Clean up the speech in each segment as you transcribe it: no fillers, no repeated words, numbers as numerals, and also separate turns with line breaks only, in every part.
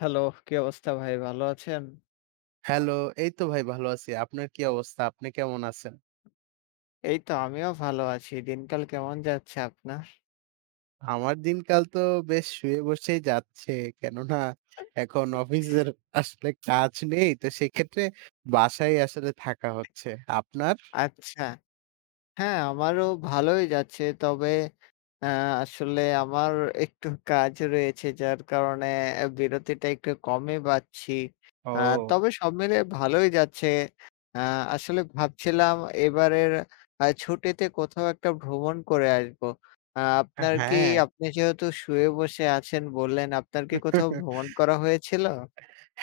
Hello, কি অবস্থা ভাই? ভালো আছেন?
হ্যালো, এই তো ভাই ভালো আছি। আপনার কি অবস্থা? আপনি কেমন আছেন?
এই তো আমিও ভালো আছি। দিনকাল কেমন যাচ্ছে আপনার?
আমার দিনকাল তো বেশ শুয়ে বসেই যাচ্ছে। কেননা এখন অফিসের আসলে কাজ নেই। তো সেক্ষেত্রে বাসায় আসলে থাকা হচ্ছে। আপনার?
আচ্ছা। হ্যাঁ, আমারও ভালোই যাচ্ছে। তবে আ আসলে আমার একটু কাজ রয়েছে যার কারণে এ বিরতিটা একটু কমই পাচ্ছি।
ও।
আ তবে সব মিলিয়ে ভালোই যাচ্ছে। আ আসলে ভাবছিলাম এবারের ছুটিতে কোথাও একটা ভ্রমণ করে আসবো। আ আপনার কি
হ্যাঁ।
আপনি যেহেতু শুয়ে বসে আছেন বললেন, আপনার কি কোথাও ভ্রমণ করা হয়েছিল?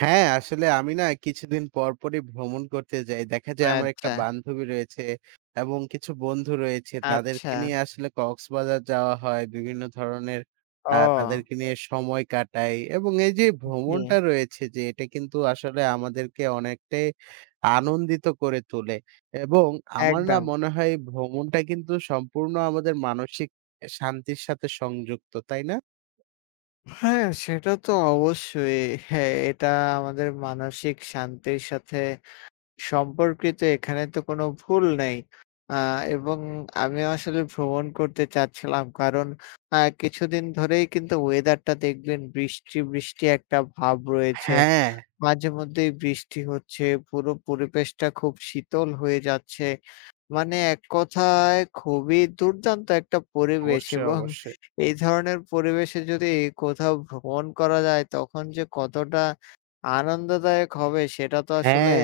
হ্যাঁ, আসলে আমি না কিছুদিন পর পরই ভ্রমণ করতে যাই। দেখা যায় আমার একটা
আচ্ছা,
বান্ধবী রয়েছে এবং কিছু বন্ধু রয়েছে। তাদেরকে
আচ্ছা।
নিয়ে আসলে কক্সবাজার যাওয়া হয়। বিভিন্ন ধরনের
ও
তাদেরকে নিয়ে সময় কাটাই এবং এই যে
জি,
ভ্রমণটা রয়েছে যে এটা কিন্তু আসলে আমাদেরকে অনেকটাই আনন্দিত করে তোলে এবং আমার না
একদম।
মনে হয় ভ্রমণটা কিন্তু সম্পূর্ণ আমাদের মানসিক শান্তির সাথে সংযুক্ত, তাই না?
হ্যাঁ, সেটা তো অবশ্যই। হ্যাঁ, এটা আমাদের মানসিক শান্তির সাথে সম্পর্কিত। এখানে তো কোনো ভুল নেই। আ এবং আমিও আসলে ভ্রমণ করতে চাচ্ছিলাম। কারণ কিছুদিন ধরেই কিন্তু ওয়েদারটা দেখবেন বৃষ্টি, বৃষ্টি একটা ভাব রয়েছে।
হ্যাঁ,
মাঝেমধ্যেই বৃষ্টি হচ্ছে, পুরো পরিবেশটা খুব শীতল হয়ে যাচ্ছে। মানে এক কথায় খুবই দুর্দান্ত একটা পরিবেশ
অবশ্যই,
এবং
অবশ্যই।
এই ধরনের পরিবেশে যদি কোথাও ভ্রমণ করা যায় তখন যে কতটা আনন্দদায়ক হবে সেটা তো আসলে
হ্যাঁ,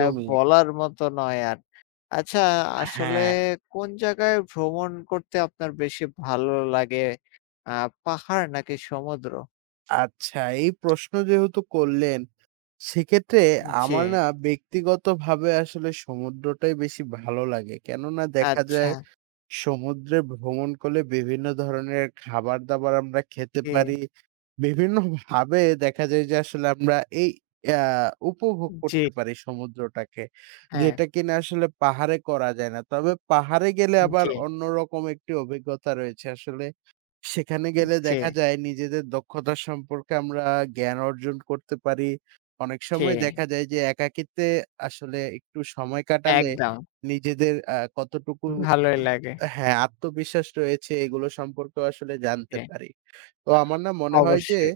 বলার মতো নয় আর। আচ্ছা আসলে
হ্যাঁ,
কোন জায়গায় ভ্রমণ করতে আপনার বেশি ভালো লাগে? পাহাড় নাকি সমুদ্র?
আচ্ছা এই প্রশ্ন যেহেতু করলেন, সেক্ষেত্রে
জি,
আমার না ব্যক্তিগতভাবে আসলে সমুদ্রটাই বেশি ভালো লাগে। কেননা দেখা
আচ্ছা,
যায় সমুদ্রে ভ্রমণ করলে বিভিন্ন ধরনের খাবার-দাবার আমরা খেতে
জি,
পারি। বিভিন্নভাবে দেখা যায় যে আসলে আমরা এই আ উপভোগ
জি,
করতে পারি সমুদ্রটাকে।
হ্যাঁ,
যেটা কিনা আসলে পাহাড়ে করা যায় না। তবে পাহাড়ে গেলে আবার
জি,
অন্যরকম একটি অভিজ্ঞতা রয়েছে। আসলে সেখানে গেলে
জি,
দেখা যায় নিজেদের দক্ষতা সম্পর্কে আমরা জ্ঞান অর্জন করতে পারি। অনেক
জি,
সময় দেখা যায় যে একাকিত্বে আসলে একটু সময় কাটালে
একদম,
নিজেদের কতটুকু
ভালোই লাগে।
হ্যাঁ, আত্মবিশ্বাস রয়েছে এগুলো সম্পর্কেও আসলে জানতে
জি।
পারি। তো আমার না মনে হয় যে
অবশ্যই।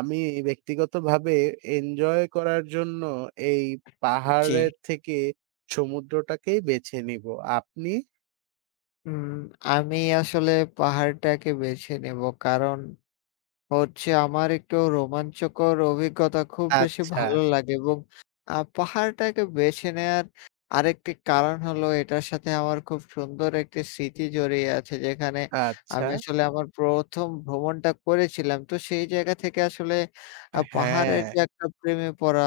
আমি ব্যক্তিগতভাবে এনজয় করার জন্য এই
জি।
পাহাড়ের থেকে সমুদ্রটাকেই বেছে নিব। আপনি?
উম আমি আসলে পাহাড়টাকে বেছে নেব। কারণ হচ্ছে আমার একটু রোমাঞ্চকর অভিজ্ঞতা খুব বেশি
আচ্ছা,
ভালো লাগে এবং পাহাড়টাকে বেছে নেয়ার আরেকটি কারণ হলো এটার সাথে আমার খুব সুন্দর একটি স্মৃতি জড়িয়ে আছে। যেখানে
আচ্ছা।
আমি আসলে আমার ১ম ভ্রমণটা করেছিলাম। তো সেই জায়গা থেকে আসলে পাহাড়ের
হ্যাঁ,
যে একটা প্রেমে পড়া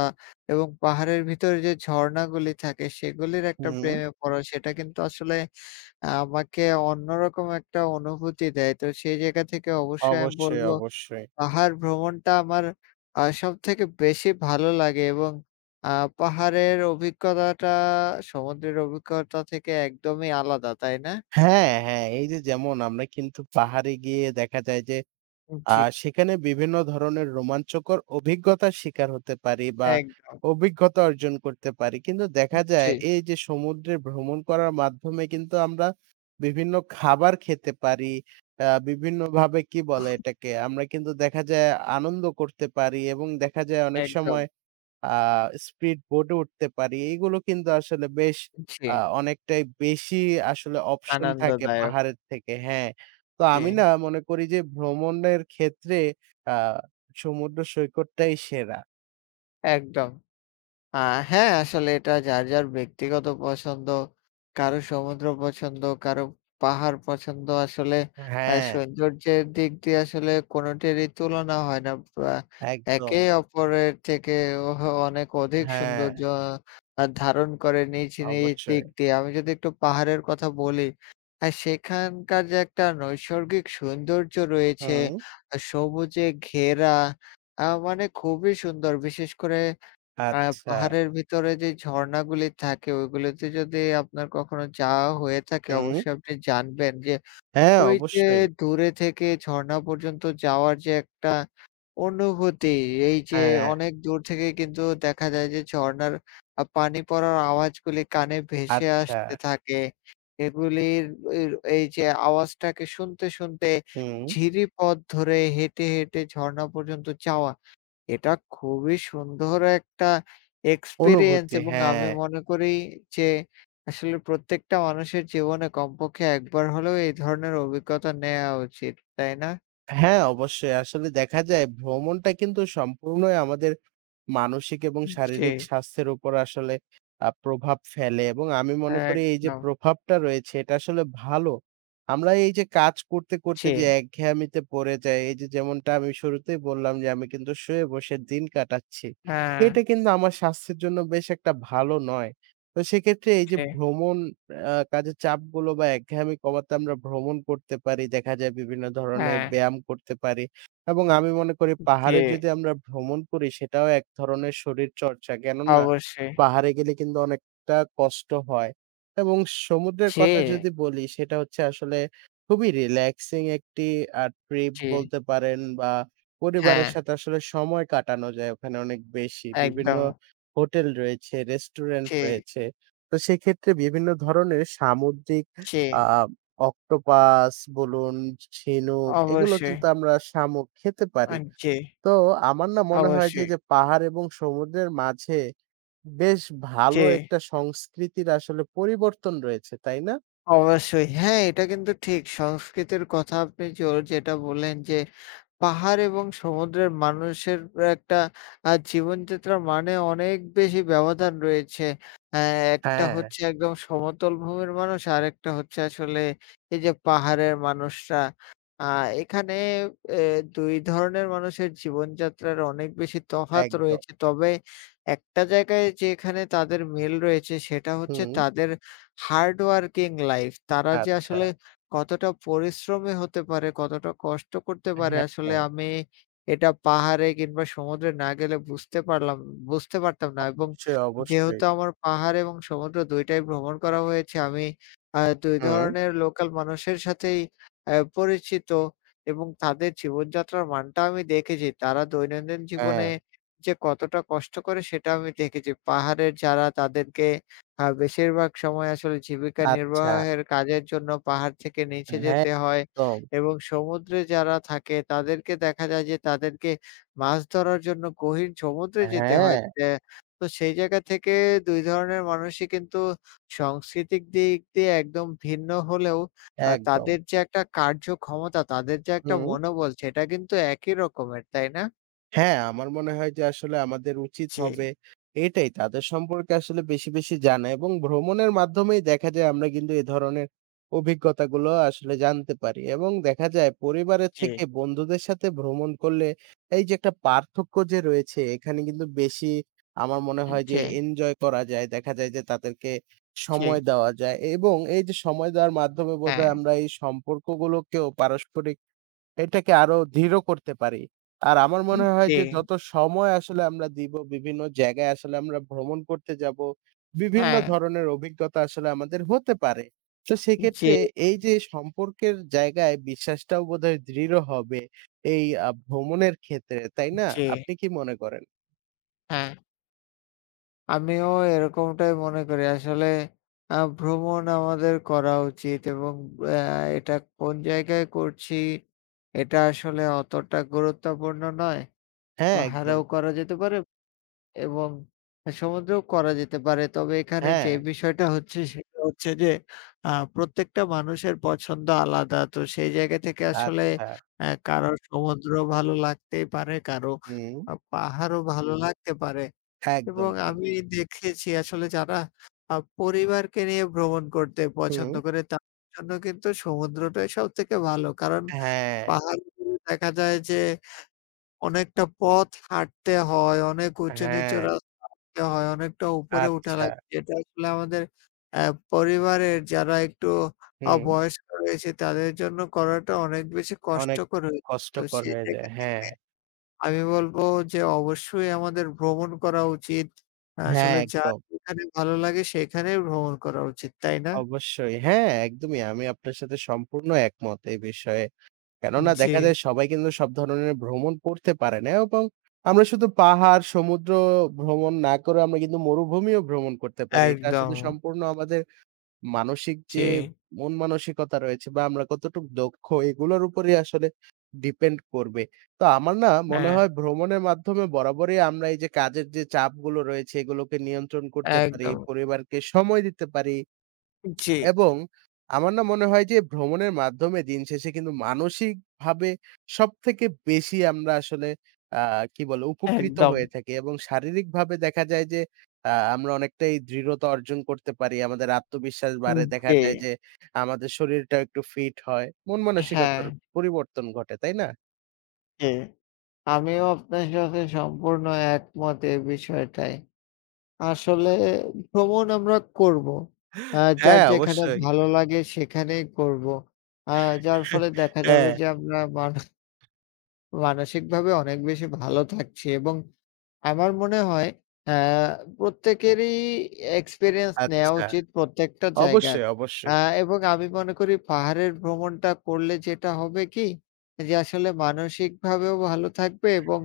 এবং পাহাড়ের ভিতরে যে ঝর্ণাগুলি থাকে সেগুলির একটা
হুম,
প্রেমে পড়া সেটা কিন্তু আসলে আমাকে অন্যরকম একটা অনুভূতি দেয়। তো সেই জায়গা থেকে অবশ্যই আমি
অবশ্যই,
বলব
অবশ্যই।
পাহাড় ভ্রমণটা আমার সবথেকে বেশি ভালো লাগে এবং আ পাহাড়ের অভিজ্ঞতাটা সমুদ্রের অভিজ্ঞতা থেকে একদমই আলাদা, তাই না?
হ্যাঁ, হ্যাঁ, এই যে যেমন আমরা কিন্তু পাহাড়ে গিয়ে দেখা যায় যে আ
জি,
সেখানে বিভিন্ন ধরনের রোমাঞ্চকর অভিজ্ঞতার শিকার হতে পারি বা
একদম।
অভিজ্ঞতা অর্জন করতে পারি। কিন্তু দেখা
জি,
যায় এই যে সমুদ্রে ভ্রমণ করার মাধ্যমে কিন্তু আমরা বিভিন্ন খাবার খেতে পারি। আ বিভিন্নভাবে কি বলে এটাকে? আমরা কিন্তু দেখা যায় আনন্দ করতে পারি এবং দেখা যায় অনেক
একদম।
সময় আ স্পিড বোটে উঠতে পারি। এইগুলো কিন্তু আসলে বেশ
জি,
অনেকটাই বেশি আসলে অপশন থাকে
আনন্দদায়ক।
পাহাড়ের থেকে। হ্যাঁ, তো
জি,
আমি না মনে করি যে ভ্রমণের ক্ষেত্রে আ সমুদ্র সৈকতটাই সেরা।
একদম। আ হ্যাঁ, আসলে এটা যার, যার ব্যক্তিগত পছন্দ। কারো সমুদ্র পছন্দ, কারো পাহাড় পছন্দ। আসলে
হ্যাঁ,
সৌন্দর্যের দিক দিয়ে আসলে কোনোটিরই তুলনা হয় না। আ
একদম।
একে অপরের থেকে ওহ অনেক অধিক
হ্যাঁ,
সৌন্দর্য ধারণ করে নিজ, নিজ
অবশ্যই।
দিক দিয়ে। আমি যদি একটু পাহাড়ের কথা বলি, সেখানকার যে একটা নৈসর্গিক সৌন্দর্য রয়েছে,
হুম,
সবুজে ঘেরা মানে খুবই সুন্দর। বিশেষ করে আ
আচ্ছা।
পাহাড়ের ভিতরে যে ঝর্ণাগুলি থাকে ওইগুলোতে যদি আপনার কখনো যাওয়া হয়ে থাকে
হুম,
অবশ্যই আপনি জানবেন যে
হ্যাঁ,
ওই যে
অবশ্যই।
দূরে থেকে ঝর্ণা পর্যন্ত যাওয়ার যে একটা অনুভূতি, এই যে
হ্যাঁ,
অনেক দূর থেকে কিন্তু দেখা যায় যে ঝর্ণার পানি পড়ার আওয়াজগুলি কানে ভেসে
আচ্ছা।
আসতে থাকে। এগুলির এর এই যে আওয়াজটাকে শুনতে, শুনতে
হুম,
ঝিরি পথ ধরে হেঁটে, হেঁটে ঝর্ণা পর্যন্ত যাওয়া। এটা খুবই সুন্দর একটা এক্সপেরিয়েন্স
অনুভূতি।
এবং
হ্যাঁ,
আমি মনে করি যে আসলে প্রত্যেকটা মানুষের জীবনে কমপক্ষে একবার হলেও এই ধরনের অভিজ্ঞতা নেয়া উচিত, তাই না?
হ্যাঁ, অবশ্যই। আসলে দেখা যায় ভ্রমণটা কিন্তু সম্পূর্ণই আমাদের মানসিক এবং
জি,
শারীরিক স্বাস্থ্যের উপর আসলে প্রভাব ফেলে এবং আমি মনে করি এই যে
একদম।
প্রভাবটা রয়েছে এটা আসলে ভালো। আমরা এই যে কাজ করতে, করতে
জি,
যে একঘেয়ামিতে পড়ে যাই, এই যে যেমনটা আমি শুরুতেই বললাম যে আমি কিন্তু শুয়ে বসে দিন কাটাচ্ছি।
হ্যাঁ,
এটা কিন্তু আমার স্বাস্থ্যের জন্য বেশ একটা ভালো নয়। তো সেক্ষেত্রে এই যে
জি,
ভ্রমণ কাজের চাপগুলো বা একঘেয়ামি কমাতে আমরা ভ্রমণ করতে পারি। দেখা যায় বিভিন্ন ধরনের
হ্যাঁ,
ব্যায়াম করতে পারি। এবং আমি মনে করি
জি,
পাহাড়ে যদি আমরা ভ্রমণ করি সেটাও এক ধরনের শরীরচর্চা। কেননা
অবশ্যই।
পাহাড়ে গেলে কিন্তু অনেকটা কষ্ট হয়। এবং সমুদ্রের
জি,
কথা যদি বলি সেটা হচ্ছে আসলে খুবই রিল্যাক্সিং একটি ট্রিপ
জি,
বলতে পারেন বা
হ্যাঁ,
পরিবারের সাথে আসলে সময় কাটানো যায় ওখানে অনেক বেশি। বিভিন্ন
একদম।
হোটেল রয়েছে, রেস্টুরেন্ট
জি,
রয়েছে। তো সেক্ষেত্রে বিভিন্ন ধরনের সামুদ্রিক
জি,
আ অক্টোপাস বলুন, ঝিনুক এগুলো
অবশ্যই।
কিন্তু আমরা শামুক খেতে
আ
পারি।
জি,
তো আমার না মনে হয় যে,
অবশ্যই।
যে পাহাড় এবং সমুদ্রের মাঝে বেশ
জি।
ভালো একটা সংস্কৃতির আসলে পরিবর্তন রয়েছে, তাই না?
অবশ্যই। হ্যাঁ, এটা কিন্তু ঠিক। সংস্কৃতির কথা আপনি জোর যেটা বললেন যে, পাহাড় এবং সমুদ্রের মানুষের একটা জীবনযাত্রার মানে অনেক বেশি ব্যবধান রয়েছে। অ্যা একটা
হ্যাঁ।
হচ্ছে একদম সমতল ভূমির মানুষ, আরেকটা হচ্ছে আসলে এই যে পাহাড়ের মানুষরা। আ এখানে এ ২ ধরনের মানুষের জীবনযাত্রার অনেক বেশি তফাৎ
একদম।
রয়েছে। তবে একটা জায়গায় যেখানে তাদের মিল রয়েছে সেটা হচ্ছে
হুম।
তাদের হার্ড ওয়ার্কিং লাইফ। তারা যে
আচ্ছা।
আসলে কতটা পরিশ্রমী হতে পারে, কতটা কষ্ট করতে
হ্যাঁ,
পারে আসলে
হ্যাঁ।
আমি এটা পাহাড়ে কিংবা সমুদ্রে না গেলে বুঝতে পারতাম না এবং
অবশ্যই, অবশ্যই।
যেহেতু আমার পাহাড় এবং সমুদ্র ২ টাই ভ্রমণ করা হয়েছে, আমি ২
হুম,
ধরনের লোকাল মানুষের সাথেই পরিচিত এবং তাদের জীবনযাত্রার মানটা আমি দেখেছি। তারা দৈনন্দিন জীবনে
হ্যাঁ।
যে কতটা কষ্ট করে সেটা আমি দেখেছি। পাহাড়ের যারা তাদেরকে বেশিরভাগ সময় আসলে জীবিকা
আচ্ছা।
নির্বাহের কাজের জন্য পাহাড় থেকে নিচে
হ্যাঁ,
যেতে হয়
একদম।
এবং সমুদ্রে যারা থাকে তাদেরকে দেখা যায় যে তাদেরকে মাছ ধরার জন্য গহীন সমুদ্রে যেতে হয়।
হ্যাঁ,
তো সেই জায়গা থেকে ২ ধরনের মানুষই কিন্তু সাংস্কৃতিক দিক দিয়ে একদম ভিন্ন হলেও
একদম।
তাদের যে একটা কার্যক্ষমতা, তাদের যে একটা
হুম।
মনোবল সেটা কিন্তু একই রকমের, তাই না?
হ্যাঁ, আমার মনে হয় যে আসলে আমাদের উচিত
জি,
হবে এটাই তাদের সম্পর্কে আসলে বেশি, বেশি জানা এবং ভ্রমণের মাধ্যমেই দেখা যায় আমরা কিন্তু এ ধরনের অভিজ্ঞতাগুলো আসলে জানতে পারি এবং দেখা যায় পরিবারের
জি।
থেকে বন্ধুদের সাথে ভ্রমণ করলে এই যে একটা পার্থক্য যে রয়েছে এখানে কিন্তু বেশি আমার মনে হয় যে
জি,
এনজয় করা যায়। দেখা যায় যে তাদেরকে
জি,
সময় দেওয়া যায় এবং এই যে সময় দেওয়ার মাধ্যমে
হ্যাঁ,
বোধহয় আমরা এই সম্পর্কগুলোকেও পারস্পরিক এটাকে আরো দৃঢ় করতে পারি। আর আমার মনে হয়
জি,
যে যত সময় আসলে আমরা দিব, বিভিন্ন জায়গায় আসলে আমরা ভ্রমণ করতে যাব, বিভিন্ন
হ্যাঁ,
ধরনের অভিজ্ঞতা আসলে আমাদের হতে পারে। তো
জি।
সেক্ষেত্রে এই যে সম্পর্কের জায়গায় বিশ্বাসটাও বোধহয় দৃঢ় হবে এই ভ্রমণের ক্ষেত্রে, তাই না?
জি,
আপনি কি মনে করেন?
হ্যাঁ। আমিও এরকমটাই মনে করি। আসলে ভ্রমণ আমাদের করা উচিত এবং অ্যা এটা কোন জায়গায় করছি এটা আসলে অতটা গুরুত্বপূর্ণ নয়।
হ্যাঁ, একদম।
পাহাড়েও করা যেতে পারে এবং সমুদ্রেও করা যেতে পারে। তবে এখানে
হ্যাঁ,
যে বিষয়টা হচ্ছে সেটা হচ্ছে যে আ প্রত্যেকটা মানুষের পছন্দ আলাদা। তো সেই জায়গা থেকে আসলে
আচ্ছা।
কারো সমুদ্র ভালো লাগতেই পারে, কারো
হুম,
পাহাড়ও ভালো লাগতে পারে।
একদম
এবং
ঠিক।
আমি, জি, দেখেছি আসলে যারা পরিবারকে নিয়ে ভ্রমণ করতে
হুম,
পছন্দ করে তাদের জন্য কিন্তু সমুদ্রটাই সবথেকে ভালো। কারণ
হ্যাঁ,
পাহাড়গুলো দেখা যায় যে অনেকটা পথ হাঁটতে হয়, অনেক উঁচু নিচু
হ্যাঁ,
রাস্তা হয়, অনেকটা উপরে উঠা
আচ্ছা।
লাগে। যেটা আসলে আমাদের অ্যা পরিবারের যারা একটু
হুম,
বয়স্ক রয়েছে তাদের জন্য করাটা অনেক বেশি
অনেক
কষ্টকর হয়ে। তো
কষ্টকর
সেই
হয়ে যায়।
জায়গায়
হ্যাঁ,
আমি বলবো যে অবশ্যই আমাদের ভ্রমণ করা উচিত।
হ্যাঁ,
আসলে যার
একদম।
যেখানে ভালো লাগে সেখানেই ভ্রমণ করা উচিত, তাই না?
অবশ্যই। হ্যাঁ, একদমই। আমি আপনার সাথে সম্পূর্ণ একমত এই বিষয়ে। কেননা
জি,
দেখা যায় সবাই কিন্তু সব ধরনের ভ্রমণ করতে পারে না এবং আমরা শুধু পাহাড়, সমুদ্র ভ্রমণ না করে আমরা কিন্তু মরুভূমিও ভ্রমণ করতে পারি। এটা আসলে
একদম।
সম্পূর্ণ আমাদের মানসিক
জি,
যে মন মানসিকতা রয়েছে বা আমরা কতটুক দক্ষ এগুলোর উপরেই আসলে ডিপেন্ড করবে। তো আমার না মনে
হ্যাঁ,
হয় ভ্রমণের মাধ্যমে বরাবরই আমরা এই যে কাজের যে চাপগুলো রয়েছে এগুলোকে নিয়ন্ত্রণ করতে পারি,
একদম।
পরিবারকে সময় দিতে পারি।
জি,
এবং আমার না মনে হয় যে ভ্রমণের মাধ্যমে দিন শেষে কিন্তু মানসিকভাবে সবথেকে বেশি আমরা আসলে আ কি বলে উপকৃত
একদম।
হয়ে থাকি এবং শারীরিকভাবে দেখা যায় যে আমরা অনেকটাই দৃঢ়তা অর্জন করতে পারি। আমাদের আত্মবিশ্বাস
উম
বাড়ে। দেখা
জি,
যায় যে আমাদের শরীরটা একটু ফিট হয়। মন
হ্যাঁ,
মানসিকতার পরিবর্তন ঘটে, তাই না?
জি। আমিও আপনার সাথে সম্পূর্ণ একমত এই বিষয়টায়। আসলে ভ্রমণ আমরা করব। আ যার
হ্যাঁ,
যেখানে
অবশ্যই।
ভালো লাগে সেখানেই করব। আ যার ফলে দেখা যাবে
হ্যাঁ,
যে আমরা মানসিকভাবে অনেক বেশি ভালো থাকছি এবং আমার মনে হয় আ প্রত্যেকেরই এক্সপেরিয়েন্স নেয়া
আচ্ছা।
উচিত প্রত্যেকটা জায়গার।
অবশ্যই,
আ
অবশ্যই।
এবং আমি মনে করি পাহাড়ের ভ্রমণটা করলে যেটা হবে কি? যে আসলে মানসিকভাবেও ভালো থাকবে এবং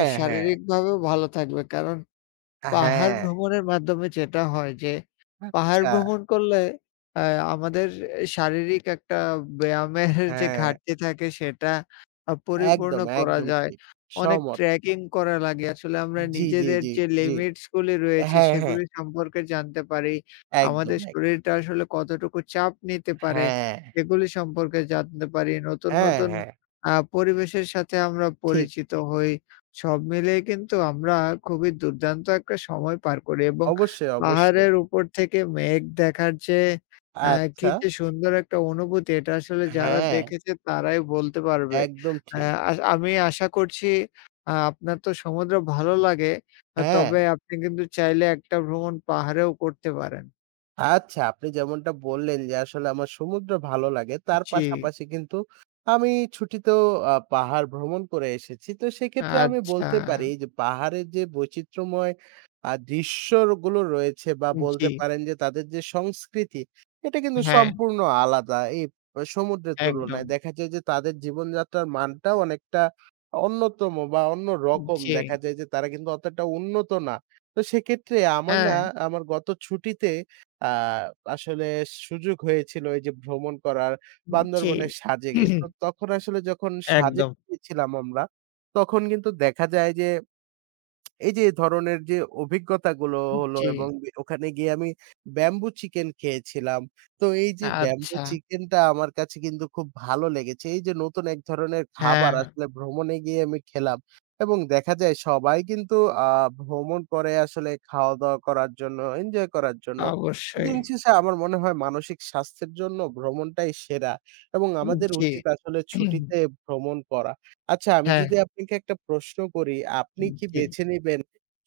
হ্যাঁ।
শারীরিকভাবেও ভালো থাকবে। কারণ পাহাড়
হ্যাঁ,
ভ্রমণের মাধ্যমে যেটা হয় যে, পাহাড়
আচ্ছা।
ভ্রমণ করলে আ আমাদের শারীরিক একটা ব্যায়ামের যে
হ্যাঁ।
ঘাটতি থাকে সেটা পরিপূর্ণ
একদম,
করা
একদম
যায়।
ঠিক।
অনেক
সহমত।
ট্রেকিং করা লাগে। আসলে আমরা
জি, জি,
নিজেদের
জি,
যে
জি।
লিমিটস গুলি রয়েছে
হ্যাঁ, হ্যাঁ।
সেগুলি সম্পর্কে জানতে পারি।
একদম,
আমাদের
এক
শরীরটা আসলে কতটুকু চাপ নিতে পারে
হ্যাঁ,
সেগুলি সম্পর্কে জানতে পারি। নতুন,
হ্যাঁ,
নতুন
হ্যাঁ।
পরিবেশের সাথে আমরা
ঠিক।
পরিচিত হই। সব মিলিয়ে কিন্তু আমরা খুবই দুর্দান্ত একটা সময় পার করি এবং
অবশ্যই, অবশ্যই।
পাহাড়ের উপর থেকে মেঘ দেখার যে অ্যা কি
আচ্ছা।
যে সুন্দর একটা অনুভূতি এটা আসলে যারা
হ্যাঁ,
দেখেছে তারাই বলতে পারবে।
একদম
অ্যা
ঠিক।
আস আমি আশা করছি আপনার তো সমুদ্র ভালো লাগে।
হ্যাঁ।
তবে আপনি কিন্তু চাইলে একটা ভ্রমণ পাহাড়েও করতে পারেন।
আচ্ছা, আপনি যেমনটা বললেন যে আসলে আমার সমুদ্র ভালো লাগে। তার
জি,
পাশাপাশি কিন্তু আমি ছুটিতেও পাহাড় ভ্রমণ করে এসেছি। তো সেক্ষেত্রে আমি
আচ্ছা।
বলতে পারি যে পাহাড়ের যে বৈচিত্র্যময় দৃশ্যগুলো রয়েছে বা বলতে
জি,
পারেন যে তাদের যে সংস্কৃতি, এটা কিন্তু
হ্যাঁ,
সম্পূর্ণ আলাদা। এই সমুদ্রের
একদম।
তুলনায় দেখা যায় যে তাদের জীবনযাত্রার মানটাও অনেকটা অন্যতম বা অন্যরকম।
জি,
দেখা যায় যে তারা কিন্তু অতটা উন্নত না। তো সেক্ষেত্রে আমার
হ্যাঁ,
না আমার গত ছুটিতে আ আসলে সুযোগ হয়েছিল এই যে ভ্রমণ করার
জি।
বান্দরবনের সাজেকে। তো তখন আসলে যখন সাজেক
একদম।
গিয়েছিলাম আমরা, তখন কিন্তু দেখা যায় যে এই যে ধরনের যে অভিজ্ঞতাগুলো হলো
জি।
এবং ওখানে গিয়ে আমি ব্যাম্বু চিকেন খেয়েছিলাম। তো এই যে ব্যাম্বু
আচ্ছা।
চিকেনটা আমার কাছে কিন্তু খুব ভালো লেগেছে। এই যে নতুন এক ধরনের খাবার
হ্যাঁ,
আসলে ভ্রমণে গিয়ে আমি খেলাম এবং দেখা যায় সবাই কিন্তু আ ভ্রমণ করে আসলে খাওয়া-দাওয়া করার জন্য, এনজয় করার জন্য।
অবশ্যই।
দিন শেষে আমার মনে হয় মানসিক স্বাস্থ্যের জন্য ভ্রমণটাই সেরা এবং আমাদের
জি।
উচিত আসলে
হুম,
ছুটিতে ভ্রমণ করা। আচ্ছা, আমি
হ্যাঁ,
যদি আপনাকে একটা প্রশ্ন করি, আপনি কি
জি।
বেছে নিবেন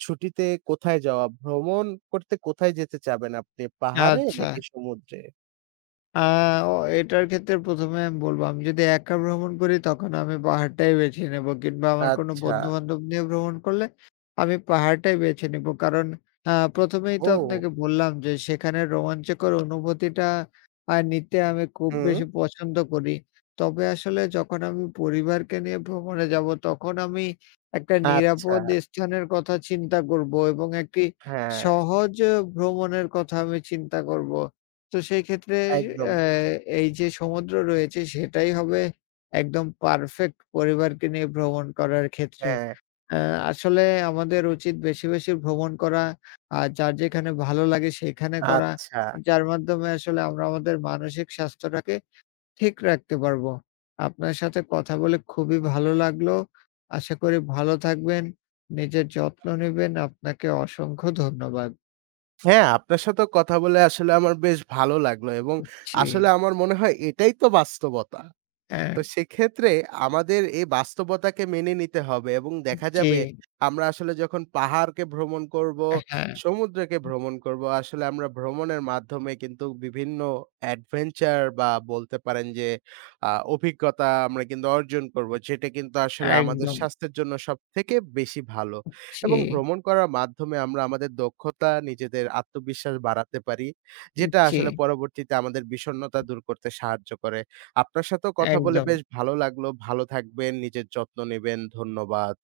ছুটিতে কোথায় যাওয়া? ভ্রমণ করতে কোথায় যেতে চাবেন আপনি? পাহাড়ে
আচ্ছা।
নাকি সমুদ্রে?
আ ও এটার ক্ষেত্রে ১ম এ আমি বলব, আমি যদি একা ভ্রমণ করি তখন আমি পাহাড়টাই বেছে নেব কিংবা আমার কোনো
আচ্ছা।
বন্ধু-বান্ধব নিয়ে ভ্রমণ করলে আমি পাহাড়টাই বেছে নেব। কারণ ১ম এই তো
ও!
আপনাকে বললাম যে সেখানের রোমাঞ্চকর অনুভূতিটা নিতে আমি খুব
হুম।
বেশি পছন্দ করি। তবে আসলে যখন আমি পরিবারকে নিয়ে ভ্রমণে যাব তখন আমি একটা
আচ্ছা।
নিরাপদ স্থানের কথা চিন্তা করব এবং একটি
হ্যাঁ,
সহজ ভ্রমণের কথা আমি চিন্তা করব। তো সেই ক্ষেত্রে
একদম।
অ্যা এই যে সমুদ্র রয়েছে সেটাই হবে একদম পারফেক্ট পরিবারকে নিয়ে ভ্রমণ করার ক্ষেত্রে।
হ্যাঁ,
অ্যা আসলে আমাদের উচিত বেশি, বেশি ভ্রমণ করা। আর যার যেখানে ভালো লাগে সেখানে করা।
আচ্ছা।
যার মাধ্যমে আসলে আমরা আমাদের মানসিক স্বাস্থ্যটাকে ঠিক রাখতে পারবো। আপনার সাথে কথা বলে খুবই ভালো লাগলো। আশা করি ভালো থাকবেন। নিজের যত্ন নিবেন। আপনাকে অসংখ্য ধন্যবাদ।
হ্যাঁ, আপনার সাথেও কথা বলে আসলে আমার বেশ ভালো লাগলো এবং
জি,
আসলে আমার মনে হয় এটাই তো বাস্তবতা।
হ্যাঁ,
তো সেক্ষেত্রে আমাদের এই বাস্তবতাকে মেনে নিতে হবে এবং দেখা
জি,
যাবে আমরা আসলে যখন পাহাড়কে ভ্রমণ করব,
হ্যাঁ।
সমুদ্রকে ভ্রমণ করব, আসলে আমরা ভ্রমণের মাধ্যমে কিন্তু বিভিন্ন অ্যাডভেঞ্চার বা বলতে পারেন যে অভিজ্ঞতা আমরা কিন্তু অর্জন করব। যেটা কিন্তু আসলে আমাদের
একদম।
স্বাস্থ্যের জন্য সবথেকে বেশি ভালো এবং
জি,
ভ্রমণ করার মাধ্যমে আমরা আমাদের দক্ষতা, নিজেদের আত্মবিশ্বাস বাড়াতে পারি। যেটা
জি,
আসলে পরবর্তীতে আমাদের বিষণ্ণতা দূর করতে সাহায্য করে। আপনার সাথেও কথা বলে
একদম।
বেশ ভালো লাগলো। ভালো থাকবেন, নিজের যত্ন নেবেন। ধন্যবাদ।